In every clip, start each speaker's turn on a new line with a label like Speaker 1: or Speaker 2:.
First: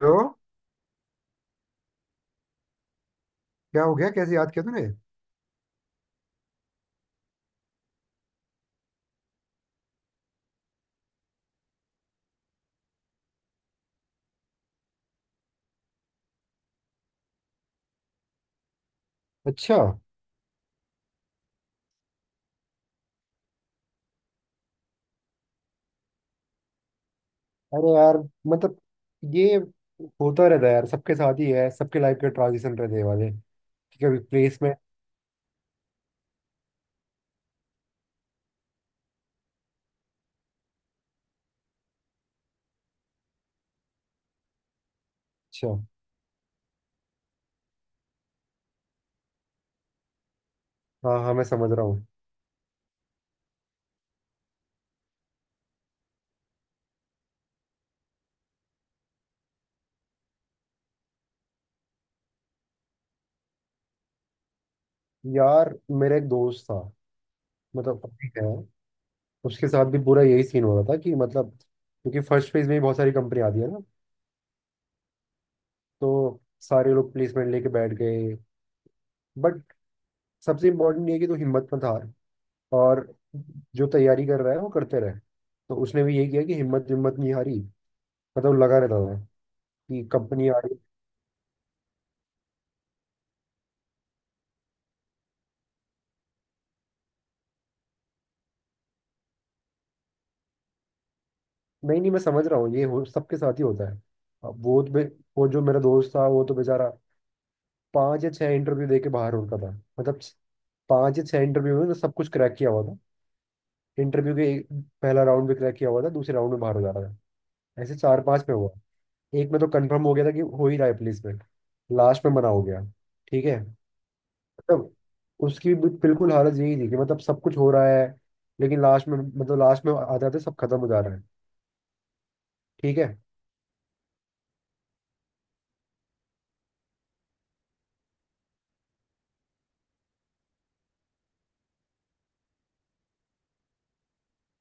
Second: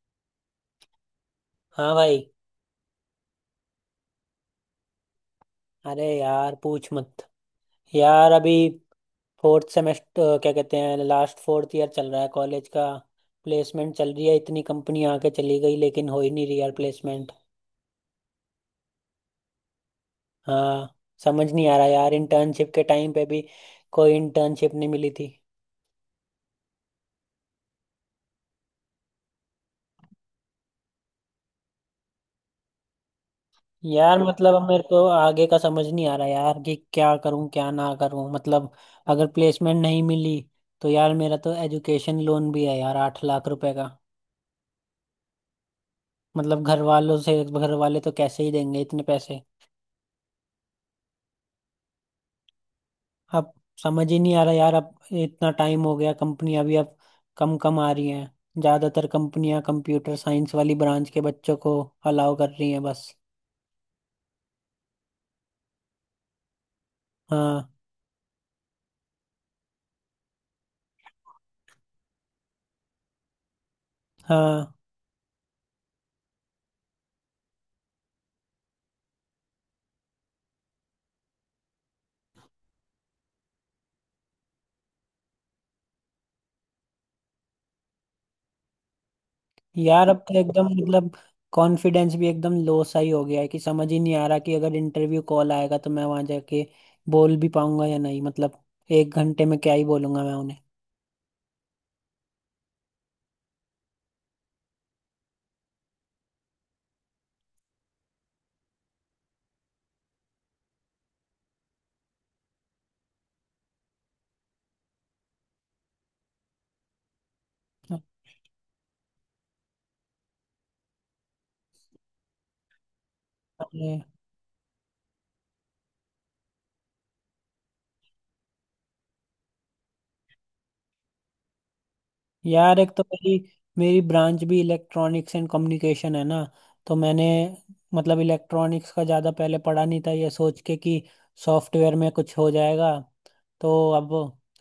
Speaker 1: तो
Speaker 2: हाँ भाई।
Speaker 1: क्या हो गया? कैसे याद किया तूने?
Speaker 2: अरे यार पूछ मत। यार अभी फोर्थ सेमेस्टर क्या कहते हैं, लास्ट फोर्थ ईयर चल रहा है कॉलेज का। प्लेसमेंट चल रही है, इतनी कंपनी आके चली गई लेकिन हो ही नहीं रही यार प्लेसमेंट।
Speaker 1: अच्छा।
Speaker 2: हाँ। समझ नहीं आ रहा यार, इंटर्नशिप के टाइम पे भी कोई इंटर्नशिप नहीं मिली थी।
Speaker 1: अरे यार मतलब ये होता रहता है यार। सबके साथ ही है, सबके लाइफ के ट्रांजिशन रहते हैं वाले कि कभी
Speaker 2: यार मतलब
Speaker 1: प्लेस
Speaker 2: अब
Speaker 1: में।
Speaker 2: मेरे को आगे का समझ नहीं आ रहा यार कि क्या करूं क्या ना करूं, मतलब अगर प्लेसमेंट नहीं मिली तो यार मेरा तो एजुकेशन लोन भी है यार 8 लाख रुपए का।
Speaker 1: अच्छा।
Speaker 2: मतलब घर वालों से घर वाले तो कैसे ही देंगे इतने पैसे।
Speaker 1: हाँ हाँ, मैं समझ रहा हूँ।
Speaker 2: अब समझ ही नहीं आ रहा यार, अब इतना टाइम हो गया, कंपनियां भी अब कम कम आ रही हैं, ज्यादातर कंपनियां कंप्यूटर साइंस वाली ब्रांच के बच्चों को अलाउ कर रही हैं बस।
Speaker 1: यार मेरा एक दोस्त था,
Speaker 2: हाँ
Speaker 1: मतलब अभी है। उसके साथ भी पूरा यही सीन हो रहा था कि मतलब क्योंकि फर्स्ट फेज में ही बहुत सारी कंपनी आती है ना,
Speaker 2: हाँ।
Speaker 1: तो सारे लोग प्लेसमेंट लेके बैठ गए। बट सबसे इम्पोर्टेंट ये है कि तू हिम्मत मत हार, और जो तैयारी कर रहा है वो करते रहे। तो उसने भी यही किया कि हिम्मत हिम्मत नहीं हारी, मतलब लगा रहता था कि
Speaker 2: यार अब तो
Speaker 1: कंपनी आ
Speaker 2: एकदम
Speaker 1: रही।
Speaker 2: मतलब कॉन्फिडेंस भी एकदम लो सा ही हो गया है कि समझ ही नहीं आ रहा कि अगर इंटरव्यू कॉल आएगा तो मैं वहां जाके बोल भी पाऊंगा या नहीं, मतलब एक घंटे में क्या ही बोलूंगा मैं।
Speaker 1: नहीं नहीं, मैं समझ रहा हूँ, ये हो सबके साथ ही होता है। अब वो तो वो जो मेरा दोस्त था वो तो बेचारा पांच या छह इंटरव्यू दे के बाहर होता था। मतलब पांच या छह इंटरव्यू में सब कुछ क्रैक किया हुआ था। इंटरव्यू के पहला राउंड भी क्रैक किया हुआ था, दूसरे राउंड में बाहर हो जा रहा था। ऐसे चार पांच में हुआ। एक में तो कंफर्म हो गया था कि हो ही रहा है प्लेसमेंट, लास्ट में मना हो गया। ठीक है।
Speaker 2: उन्हें।
Speaker 1: मतलब उसकी भी बिल्कुल हालत यही थी कि मतलब सब कुछ हो रहा है, लेकिन लास्ट में, मतलब लास्ट में आते आते सब खत्म हो जा रहा है।
Speaker 2: यार एक
Speaker 1: ठीक
Speaker 2: तो
Speaker 1: है।
Speaker 2: मेरी मेरी ब्रांच भी इलेक्ट्रॉनिक्स एंड कम्युनिकेशन है ना, तो मैंने मतलब इलेक्ट्रॉनिक्स का ज़्यादा पहले पढ़ा नहीं था ये सोच के कि सॉफ्टवेयर में कुछ हो जाएगा, तो अब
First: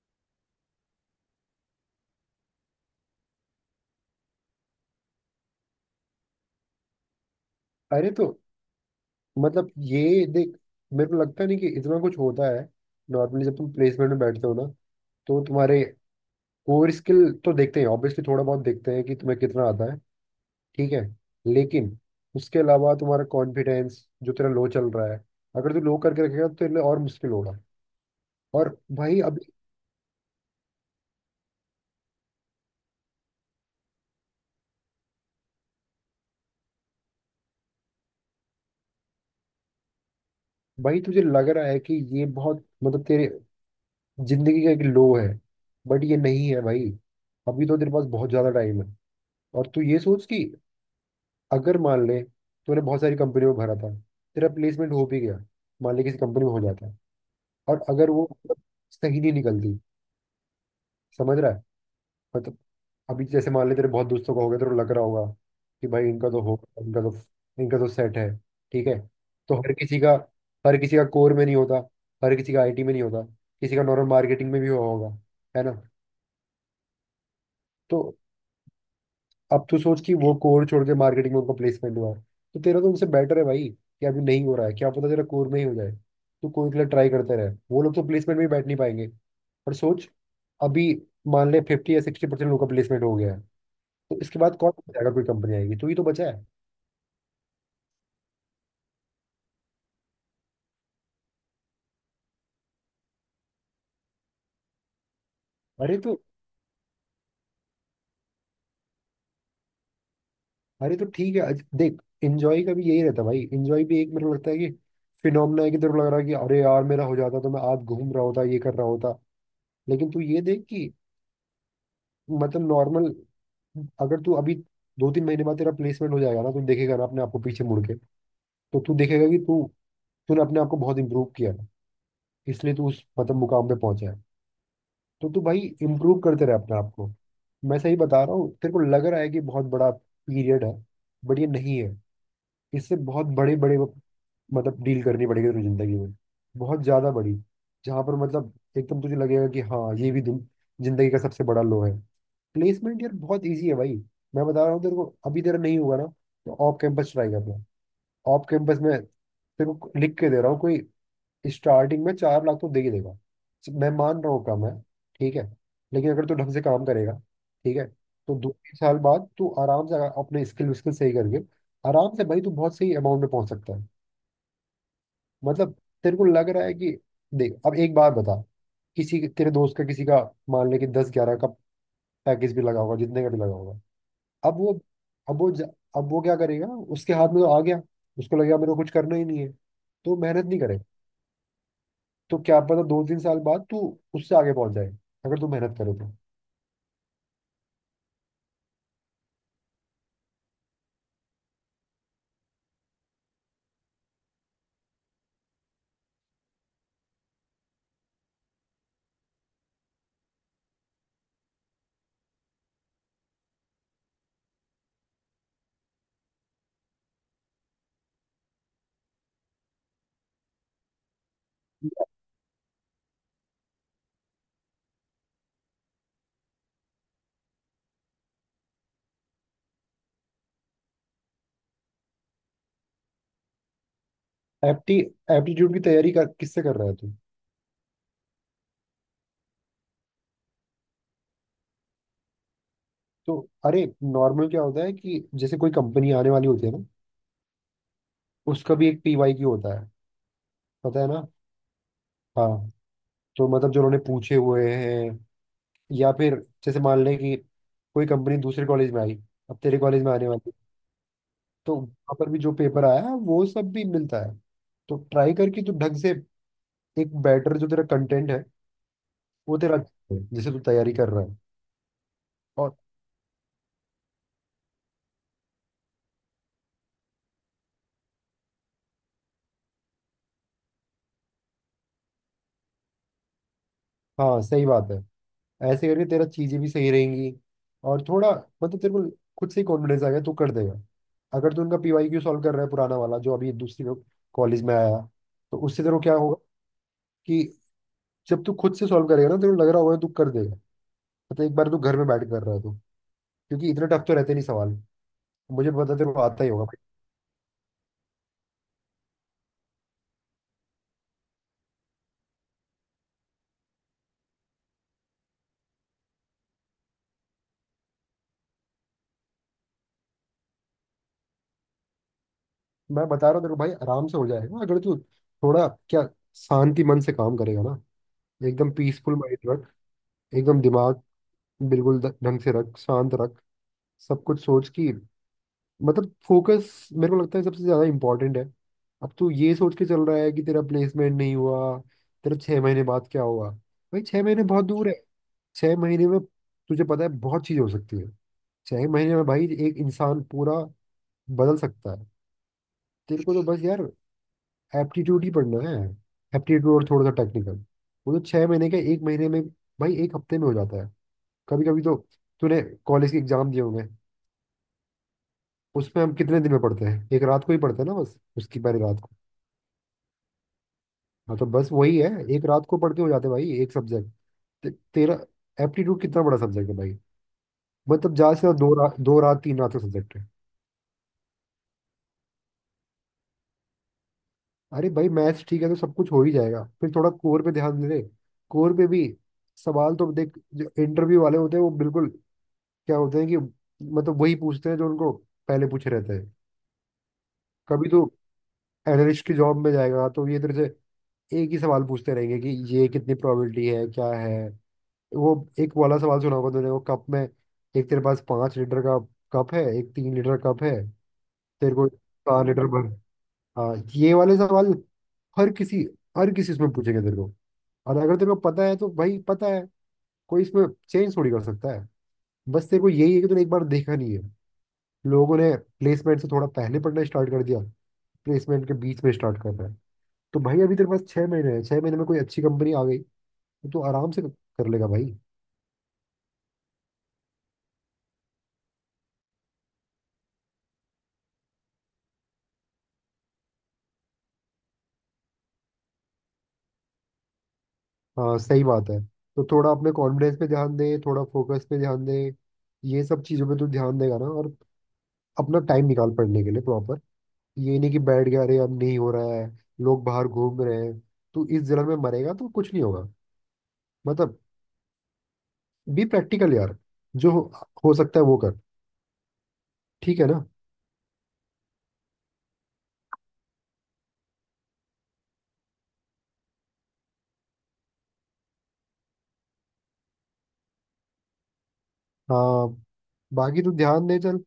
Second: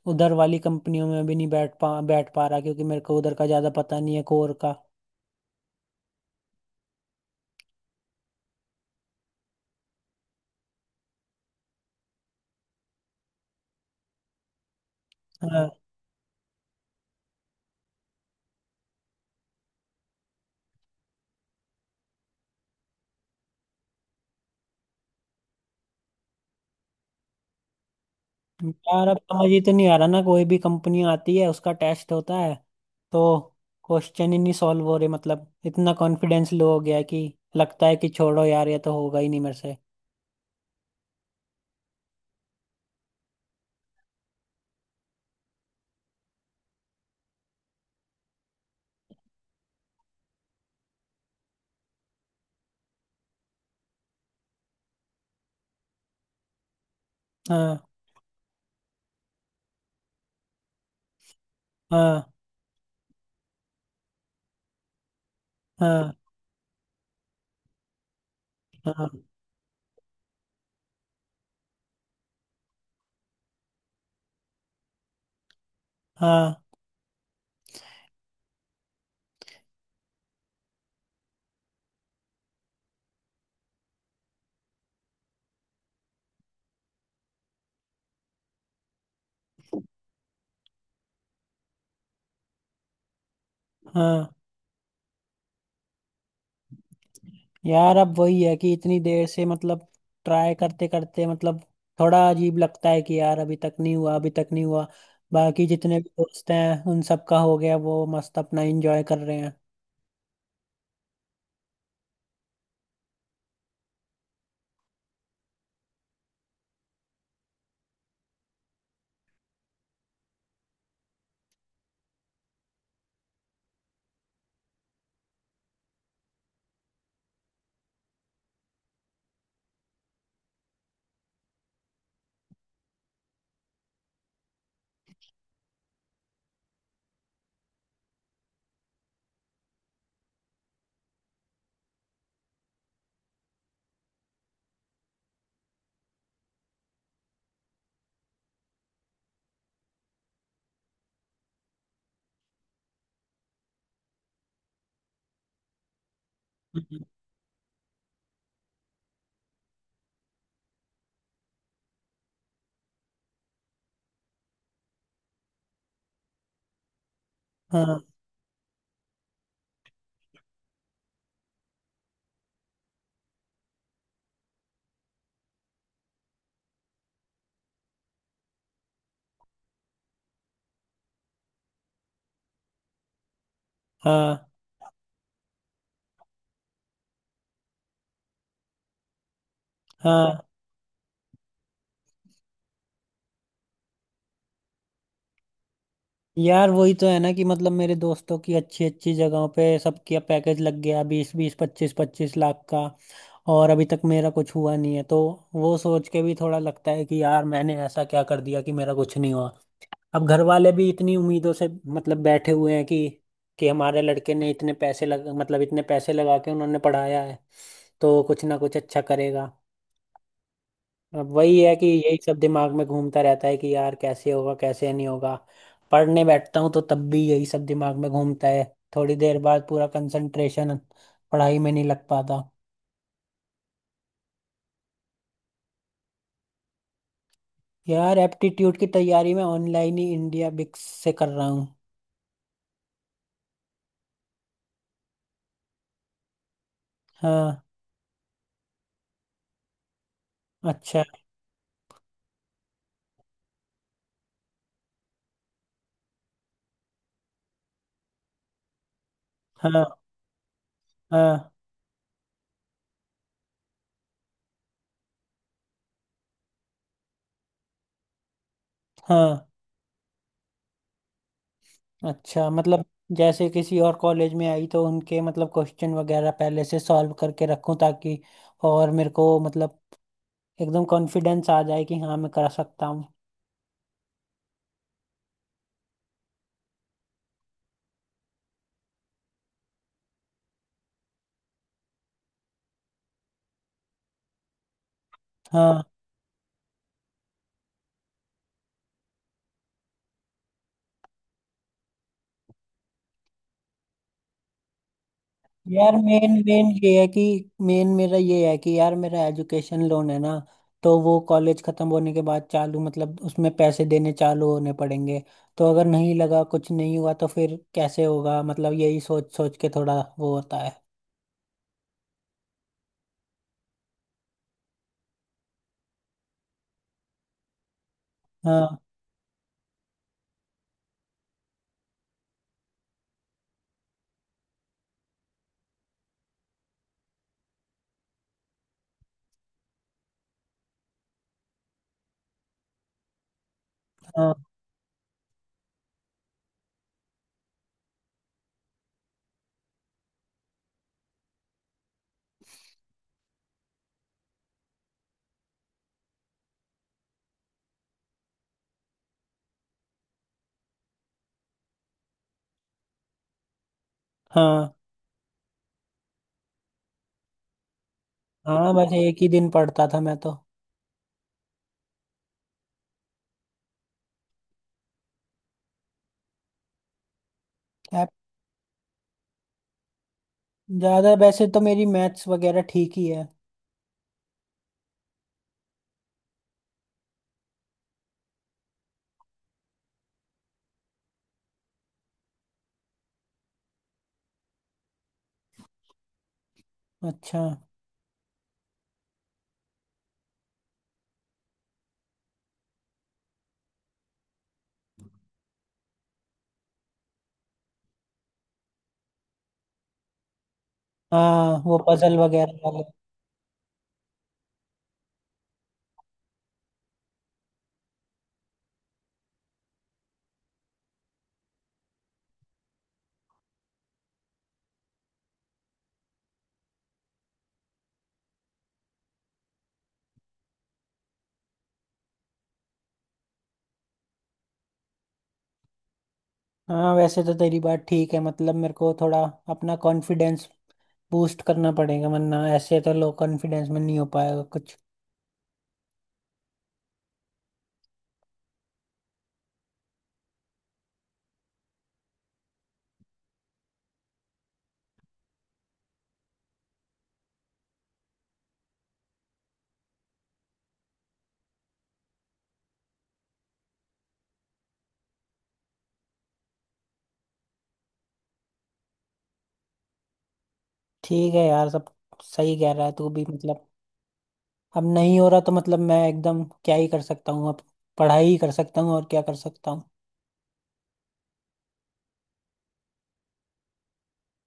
Speaker 2: उधर वाली कंपनियों में भी नहीं बैठ पा रहा क्योंकि मेरे को उधर का ज़्यादा पता नहीं है, कोर का।
Speaker 1: अरे तो मतलब ये देख, मेरे को लगता नहीं कि इतना कुछ होता है। नॉर्मली जब तुम प्लेसमेंट में बैठते हो ना, तो
Speaker 2: हाँ।
Speaker 1: तुम्हारे कोर स्किल तो देखते हैं ऑब्वियसली, थोड़ा बहुत देखते हैं कि तुम्हें कितना आता है। ठीक है। लेकिन उसके अलावा तुम्हारा कॉन्फिडेंस जो तेरा लो चल रहा है, अगर तू लो करके रखेगा तो तेरे लिए और मुश्किल होगा। और
Speaker 2: यार अब
Speaker 1: भाई
Speaker 2: समझ
Speaker 1: अभी,
Speaker 2: ही तो नहीं आ रहा ना, कोई भी कंपनी आती है उसका टेस्ट होता है तो क्वेश्चन ही नहीं सॉल्व हो रहे, मतलब इतना कॉन्फिडेंस लो हो गया है कि लगता है कि छोड़ो यार, ये तो होगा ही नहीं मेरे से।
Speaker 1: भाई तुझे लग रहा है कि ये बहुत मतलब तेरे जिंदगी का एक लो है। बट ये नहीं है भाई। अभी तो तेरे पास बहुत ज्यादा टाइम है। और तू ये सोच कि अगर मान ले तूने बहुत सारी कंपनी में भरा था, तेरा प्लेसमेंट हो भी गया, मान ले किसी कंपनी में हो जाता है,
Speaker 2: हाँ,
Speaker 1: और अगर वो मतलब सही नहीं निकलती, समझ रहा है?
Speaker 2: हाँ,
Speaker 1: मतलब अभी जैसे मान ले तेरे बहुत दोस्तों का होगा, तेरे को लग रहा होगा कि भाई
Speaker 2: हाँ,
Speaker 1: इनका तो होगा, इनका तो, इनका तो सेट है। ठीक है।
Speaker 2: हाँ,
Speaker 1: तो हर किसी का, हर किसी का कोर में नहीं होता, हर किसी का आईटी में नहीं होता, किसी का नॉर्मल मार्केटिंग में भी हुआ होगा, है ना।
Speaker 2: हाँ,
Speaker 1: तो अब तू सोच कि वो कोर छोड़ के मार्केटिंग में उनका प्लेसमेंट हुआ है, तो तेरा तो उनसे बेटर है भाई कि अभी नहीं हो रहा है, क्या पता तेरा कोर में ही हो जाए। तू कोर के लिए ट्राई करते रहे, वो लोग तो प्लेसमेंट में ही बैठ नहीं पाएंगे। पर सोच, अभी मान ले 50 या 60% लोगों का प्लेसमेंट हो गया है,
Speaker 2: हाँ।
Speaker 1: तो इसके बाद कौन जाएगा? कोई कंपनी आएगी तू ही तो बचा है।
Speaker 2: यार अब वही है कि इतनी देर से मतलब ट्राई करते करते मतलब थोड़ा अजीब लगता है कि यार अभी तक नहीं हुआ, अभी तक नहीं हुआ। बाकी
Speaker 1: अरे
Speaker 2: जितने भी
Speaker 1: तो
Speaker 2: दोस्त हैं उन सबका हो गया, वो मस्त अपना एंजॉय कर रहे हैं।
Speaker 1: अरे तो ठीक है, देख, इंजॉय का भी यही रहता है भाई। इंजॉय भी एक, मेरे को लगता है कि फिनोमेना है कि तेरे को लग रहा है कि अरे यार मेरा हो जाता तो मैं आज घूम रहा होता, ये कर रहा होता। लेकिन तू ये देख कि मतलब नॉर्मल, अगर तू अभी 2-3 महीने बाद तेरा प्लेसमेंट हो जाएगा ना, तू देखेगा ना अपने आप को पीछे मुड़ के, तो तू देखेगा कि तू तूने अपने आप को बहुत इम्प्रूव किया है, इसलिए तू उस मतलब मुकाम पे पहुंचा है। तो तू भाई इम्प्रूव करते रहे अपने आप को। मैं सही बता रहा हूँ, तेरे को लग रहा है कि बहुत बड़ा पीरियड है, बट ये नहीं है। इससे बहुत बड़े बड़े मतलब डील करनी पड़ेगी तेरी जिंदगी में, बहुत ज्यादा बड़ी, जहाँ पर मतलब एकदम तुझे लगेगा कि हाँ, ये भी जिंदगी का सबसे बड़ा लो है। प्लेसमेंट यार बहुत इजी है भाई। मैं बता रहा हूँ तेरे को, अभी तेरा नहीं हुआ ना, तो ऑफ
Speaker 2: हम्म।
Speaker 1: कैंपस ट्राई करना। ऑफ कैंपस में तेरे को लिख के दे रहा हूँ, कोई स्टार्टिंग में 4 लाख तो दे ही देगा। मैं मान रहा हूँ कम है, ठीक है, लेकिन अगर तू ढंग से काम करेगा, ठीक है,
Speaker 2: हाँ,
Speaker 1: तो 2-3 साल बाद तू आराम से, अगर अपने स्किल विस्किल सही करके, आराम से भाई तू बहुत सही अमाउंट में पहुंच सकता है। मतलब तेरे को लग रहा है कि, देख अब एक बार बता, किसी तेरे दोस्त का, किसी का मान ले कि 10 11 का पैकेज भी लगा होगा, जितने का भी लगा होगा।
Speaker 2: हाँ,
Speaker 1: अब वो अब वो अब वो क्या करेगा? उसके हाथ में तो आ गया, उसको लगेगा मेरे को कुछ करना ही नहीं है, तो
Speaker 2: हाँ।
Speaker 1: मेहनत नहीं करेगा। तो क्या पता 2-3 साल बाद तू उससे आगे पहुंच जाए, अगर तू मेहनत करे तो।
Speaker 2: यार वही तो है ना कि मतलब मेरे दोस्तों की अच्छी अच्छी जगहों पे सबका पैकेज लग गया, 20-20, 25-25 लाख का, और अभी तक मेरा कुछ हुआ नहीं है, तो वो सोच के भी थोड़ा लगता है कि यार मैंने ऐसा क्या कर दिया कि मेरा कुछ नहीं हुआ। अब घर वाले भी इतनी उम्मीदों से मतलब बैठे हुए हैं कि हमारे लड़के ने इतने पैसे लग मतलब इतने पैसे लगा के उन्होंने पढ़ाया है तो कुछ ना कुछ अच्छा करेगा। अब वही है कि यही सब दिमाग में घूमता रहता है कि यार कैसे होगा कैसे नहीं होगा। पढ़ने बैठता हूँ तो तब भी यही सब दिमाग में घूमता है, थोड़ी देर बाद पूरा कंसंट्रेशन पढ़ाई में नहीं लग पाता।
Speaker 1: एप्टी एप्टीट्यूड की तैयारी कर, किससे कर रहा है तू?
Speaker 2: यार एप्टीट्यूड की तैयारी मैं ऑनलाइन ही इंडिया बिक्स से कर रहा हूँ।
Speaker 1: तो अरे, नॉर्मल क्या होता है कि जैसे कोई कंपनी आने वाली होती है ना,
Speaker 2: हाँ।
Speaker 1: उसका भी एक पीवाई की होता है, पता
Speaker 2: अच्छा।
Speaker 1: है ना। हाँ। तो मतलब जो उन्होंने पूछे हुए हैं, या फिर जैसे मान लें कि कोई कंपनी दूसरे कॉलेज में आई, अब तेरे
Speaker 2: हाँ,
Speaker 1: कॉलेज में आने वाली,
Speaker 2: हाँ,
Speaker 1: तो वहाँ पर भी जो पेपर आया है वो सब भी मिलता है। तो ट्राई करके तो ढंग से, एक बेटर जो तेरा कंटेंट है
Speaker 2: हाँ।
Speaker 1: वो तेरा अच्छा है, जिसे तू तैयारी कर रहा है
Speaker 2: अच्छा
Speaker 1: और
Speaker 2: मतलब जैसे किसी और कॉलेज में आई तो उनके मतलब क्वेश्चन वगैरह पहले से सॉल्व करके रखूं ताकि और मेरे को मतलब एकदम कॉन्फिडेंस आ जाए कि हाँ मैं कर सकता हूँ।
Speaker 1: हाँ सही बात है। ऐसे करके तेरा चीजें भी सही रहेंगी, और थोड़ा मतलब तेरे को खुद से ही कॉन्फिडेंस आ गया, तू कर देगा। अगर तू उनका पीवाईक्यू सॉल्व कर रहा है, पुराना वाला जो अभी दूसरी कॉलेज में आया, तो
Speaker 2: हाँ।
Speaker 1: उससे तेरे को क्या होगा कि जब तू खुद से सॉल्व करेगा ना, तेरे को लग रहा होगा तू कर देगा। मतलब एक बार तू घर में बैठ कर रहा है तू, क्योंकि इतने टफ तो रहते नहीं सवाल, मुझे पता
Speaker 2: यार
Speaker 1: है तेरे को
Speaker 2: मेन
Speaker 1: आता हाँ ही होगा
Speaker 2: मेन
Speaker 1: भाई।
Speaker 2: ये है कि मेन मेरा ये है कि यार मेरा एजुकेशन लोन है ना, तो वो कॉलेज खत्म होने के बाद चालू मतलब उसमें पैसे देने चालू होने पड़ेंगे, तो अगर नहीं लगा, कुछ नहीं हुआ, तो फिर कैसे होगा, मतलब यही सोच सोच के थोड़ा वो होता है।
Speaker 1: मैं बता रहा हूँ तेरे को भाई, आराम से हो जाएगा अगर तू थोड़ा क्या, शांति मन से काम करेगा ना। एकदम
Speaker 2: हाँ,
Speaker 1: पीसफुल माइंड रख, एकदम दिमाग बिल्कुल ढंग से रख, शांत रख। सब कुछ सोच की, मतलब फोकस मेरे को लगता है सबसे ज़्यादा इम्पोर्टेंट है। अब तू ये सोच के चल रहा है कि तेरा प्लेसमेंट नहीं हुआ, तेरा 6 महीने बाद क्या होगा। भाई छः
Speaker 2: हाँ,
Speaker 1: महीने बहुत दूर है, 6 महीने में तुझे पता है बहुत चीज़ हो सकती है, 6 महीने में भाई एक इंसान पूरा बदल सकता है। तेरे को तो बस यार एप्टीट्यूड ही पढ़ना है, एप्टीट्यूड और थोड़ा सा टेक्निकल। वो तो 6 महीने का, एक महीने में भाई, एक हफ्ते में हो जाता है कभी कभी तो। तूने कॉलेज के एग्जाम दिए होंगे,
Speaker 2: हाँ,
Speaker 1: उसमें हम कितने दिन में पढ़ते हैं? एक रात को ही पढ़ते हैं ना, बस उसकी
Speaker 2: हाँ।
Speaker 1: पहले
Speaker 2: बस
Speaker 1: रात को।
Speaker 2: एक ही दिन पढ़ता था मैं तो।
Speaker 1: हाँ, तो बस वही है, एक रात को पढ़ के हो जाते हैं भाई एक सब्जेक्ट। तेरा एप्टीट्यूड कितना बड़ा सब्जेक्ट है भाई?
Speaker 2: ऐप-
Speaker 1: मतलब ज्यादा से ज्यादा दो रात तीन रात का सब्जेक्ट है।
Speaker 2: ज्यादा वैसे तो मेरी मैथ्स वगैरह ठीक ही है।
Speaker 1: अरे भाई मैथ्स ठीक है तो सब कुछ हो ही जाएगा, फिर थोड़ा कोर पे ध्यान दे। कोर पे भी सवाल तो देख, जो इंटरव्यू वाले होते हैं वो बिल्कुल, क्या होता है कि मतलब वही पूछते हैं जो उनको पहले पूछे रहते हैं।
Speaker 2: अच्छा।
Speaker 1: कभी तो एनालिस्ट की जॉब में जाएगा तो ये इधर से एक ही सवाल पूछते रहेंगे कि ये कितनी प्रोबेबिलिटी है, क्या है वो। एक वाला सवाल सुना होगा तूने, वो कप में, एक तेरे पास 5 लीटर का कप है, एक 3 लीटर कप है,
Speaker 2: हाँ,
Speaker 1: तेरे
Speaker 2: वो
Speaker 1: को
Speaker 2: पजल
Speaker 1: चार
Speaker 2: वगैरह
Speaker 1: लीटर
Speaker 2: वाले।
Speaker 1: भर। हाँ, ये वाले सवाल हर किसी, हर किसी इसमें पूछेंगे तेरे को। और अगर तेरे को पता है तो भाई पता है, कोई इसमें चेंज थोड़ी कर सकता है। बस तेरे को यही है कि तूने एक बार देखा नहीं है, लोगों ने प्लेसमेंट से थोड़ा पहले पढ़ना स्टार्ट कर दिया, प्लेसमेंट के बीच में स्टार्ट कर रहा है। तो भाई अभी तेरे पास 6 महीने हैं, 6 महीने में कोई अच्छी कंपनी आ गई तो तू आराम से कर लेगा भाई।
Speaker 2: हाँ वैसे तो तेरी बात ठीक है, मतलब मेरे को थोड़ा अपना कॉन्फिडेंस बूस्ट करना पड़ेगा, वरना ऐसे तो लो कॉन्फिडेंस में नहीं हो पाएगा कुछ।
Speaker 1: हाँ सही बात है, तो थोड़ा अपने कॉन्फिडेंस पे ध्यान दे, थोड़ा फोकस पे ध्यान दे। ये सब चीज़ों पे तू ध्यान देगा ना, और अपना टाइम निकाल पढ़ने के लिए प्रॉपर। ये नहीं कि बैठ गया अरे अब नहीं हो रहा है, लोग बाहर घूम रहे हैं, तू इस जलन में मरेगा तो कुछ नहीं होगा। मतलब बी प्रैक्टिकल यार, जो हो सकता है वो कर, ठीक है ना।
Speaker 2: ठीक है यार, सब सही कह रहा है तू भी, मतलब अब नहीं हो रहा तो मतलब मैं एकदम क्या ही कर सकता हूँ, अब पढ़ाई ही कर सकता हूँ और क्या कर सकता हूँ।
Speaker 1: हाँ, बाकी तू ध्यान दे, चल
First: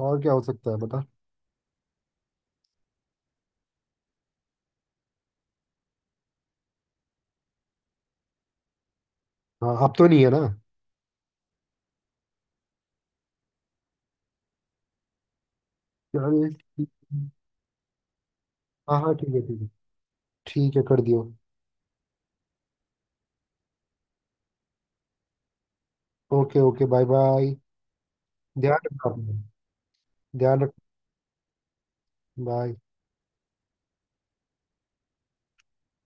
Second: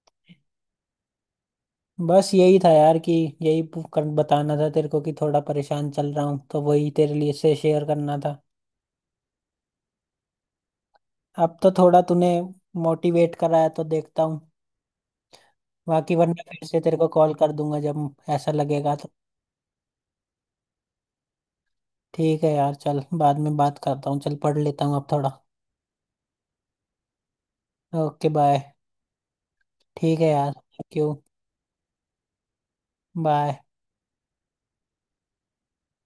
Speaker 1: और क्या हो सकता है बता।
Speaker 2: बस यही था यार कि बताना था तेरे को कि थोड़ा परेशान चल रहा हूँ तो वही तेरे लिए से शेयर करना था।
Speaker 1: हाँ अब तो नहीं है ना।
Speaker 2: अब तो थोड़ा तूने मोटिवेट कराया तो देखता हूँ, बाकी वरना
Speaker 1: चल
Speaker 2: फिर से
Speaker 1: ठीक
Speaker 2: तेरे को
Speaker 1: है।
Speaker 2: कॉल कर दूंगा जब ऐसा लगेगा
Speaker 1: हाँ
Speaker 2: तो।
Speaker 1: हाँ ठीक है ठीक है। ठीक है कर दियो।
Speaker 2: ठीक है यार, चल बाद में बात करता हूँ, चल पढ़ लेता हूँ अब थोड़ा।
Speaker 1: Okay okay bye bye.
Speaker 2: Okay bye.
Speaker 1: ध्यान रखना अपना।
Speaker 2: ठीक है यार,
Speaker 1: ध्यान रख।
Speaker 2: Thank you,
Speaker 1: bye.
Speaker 2: बाय।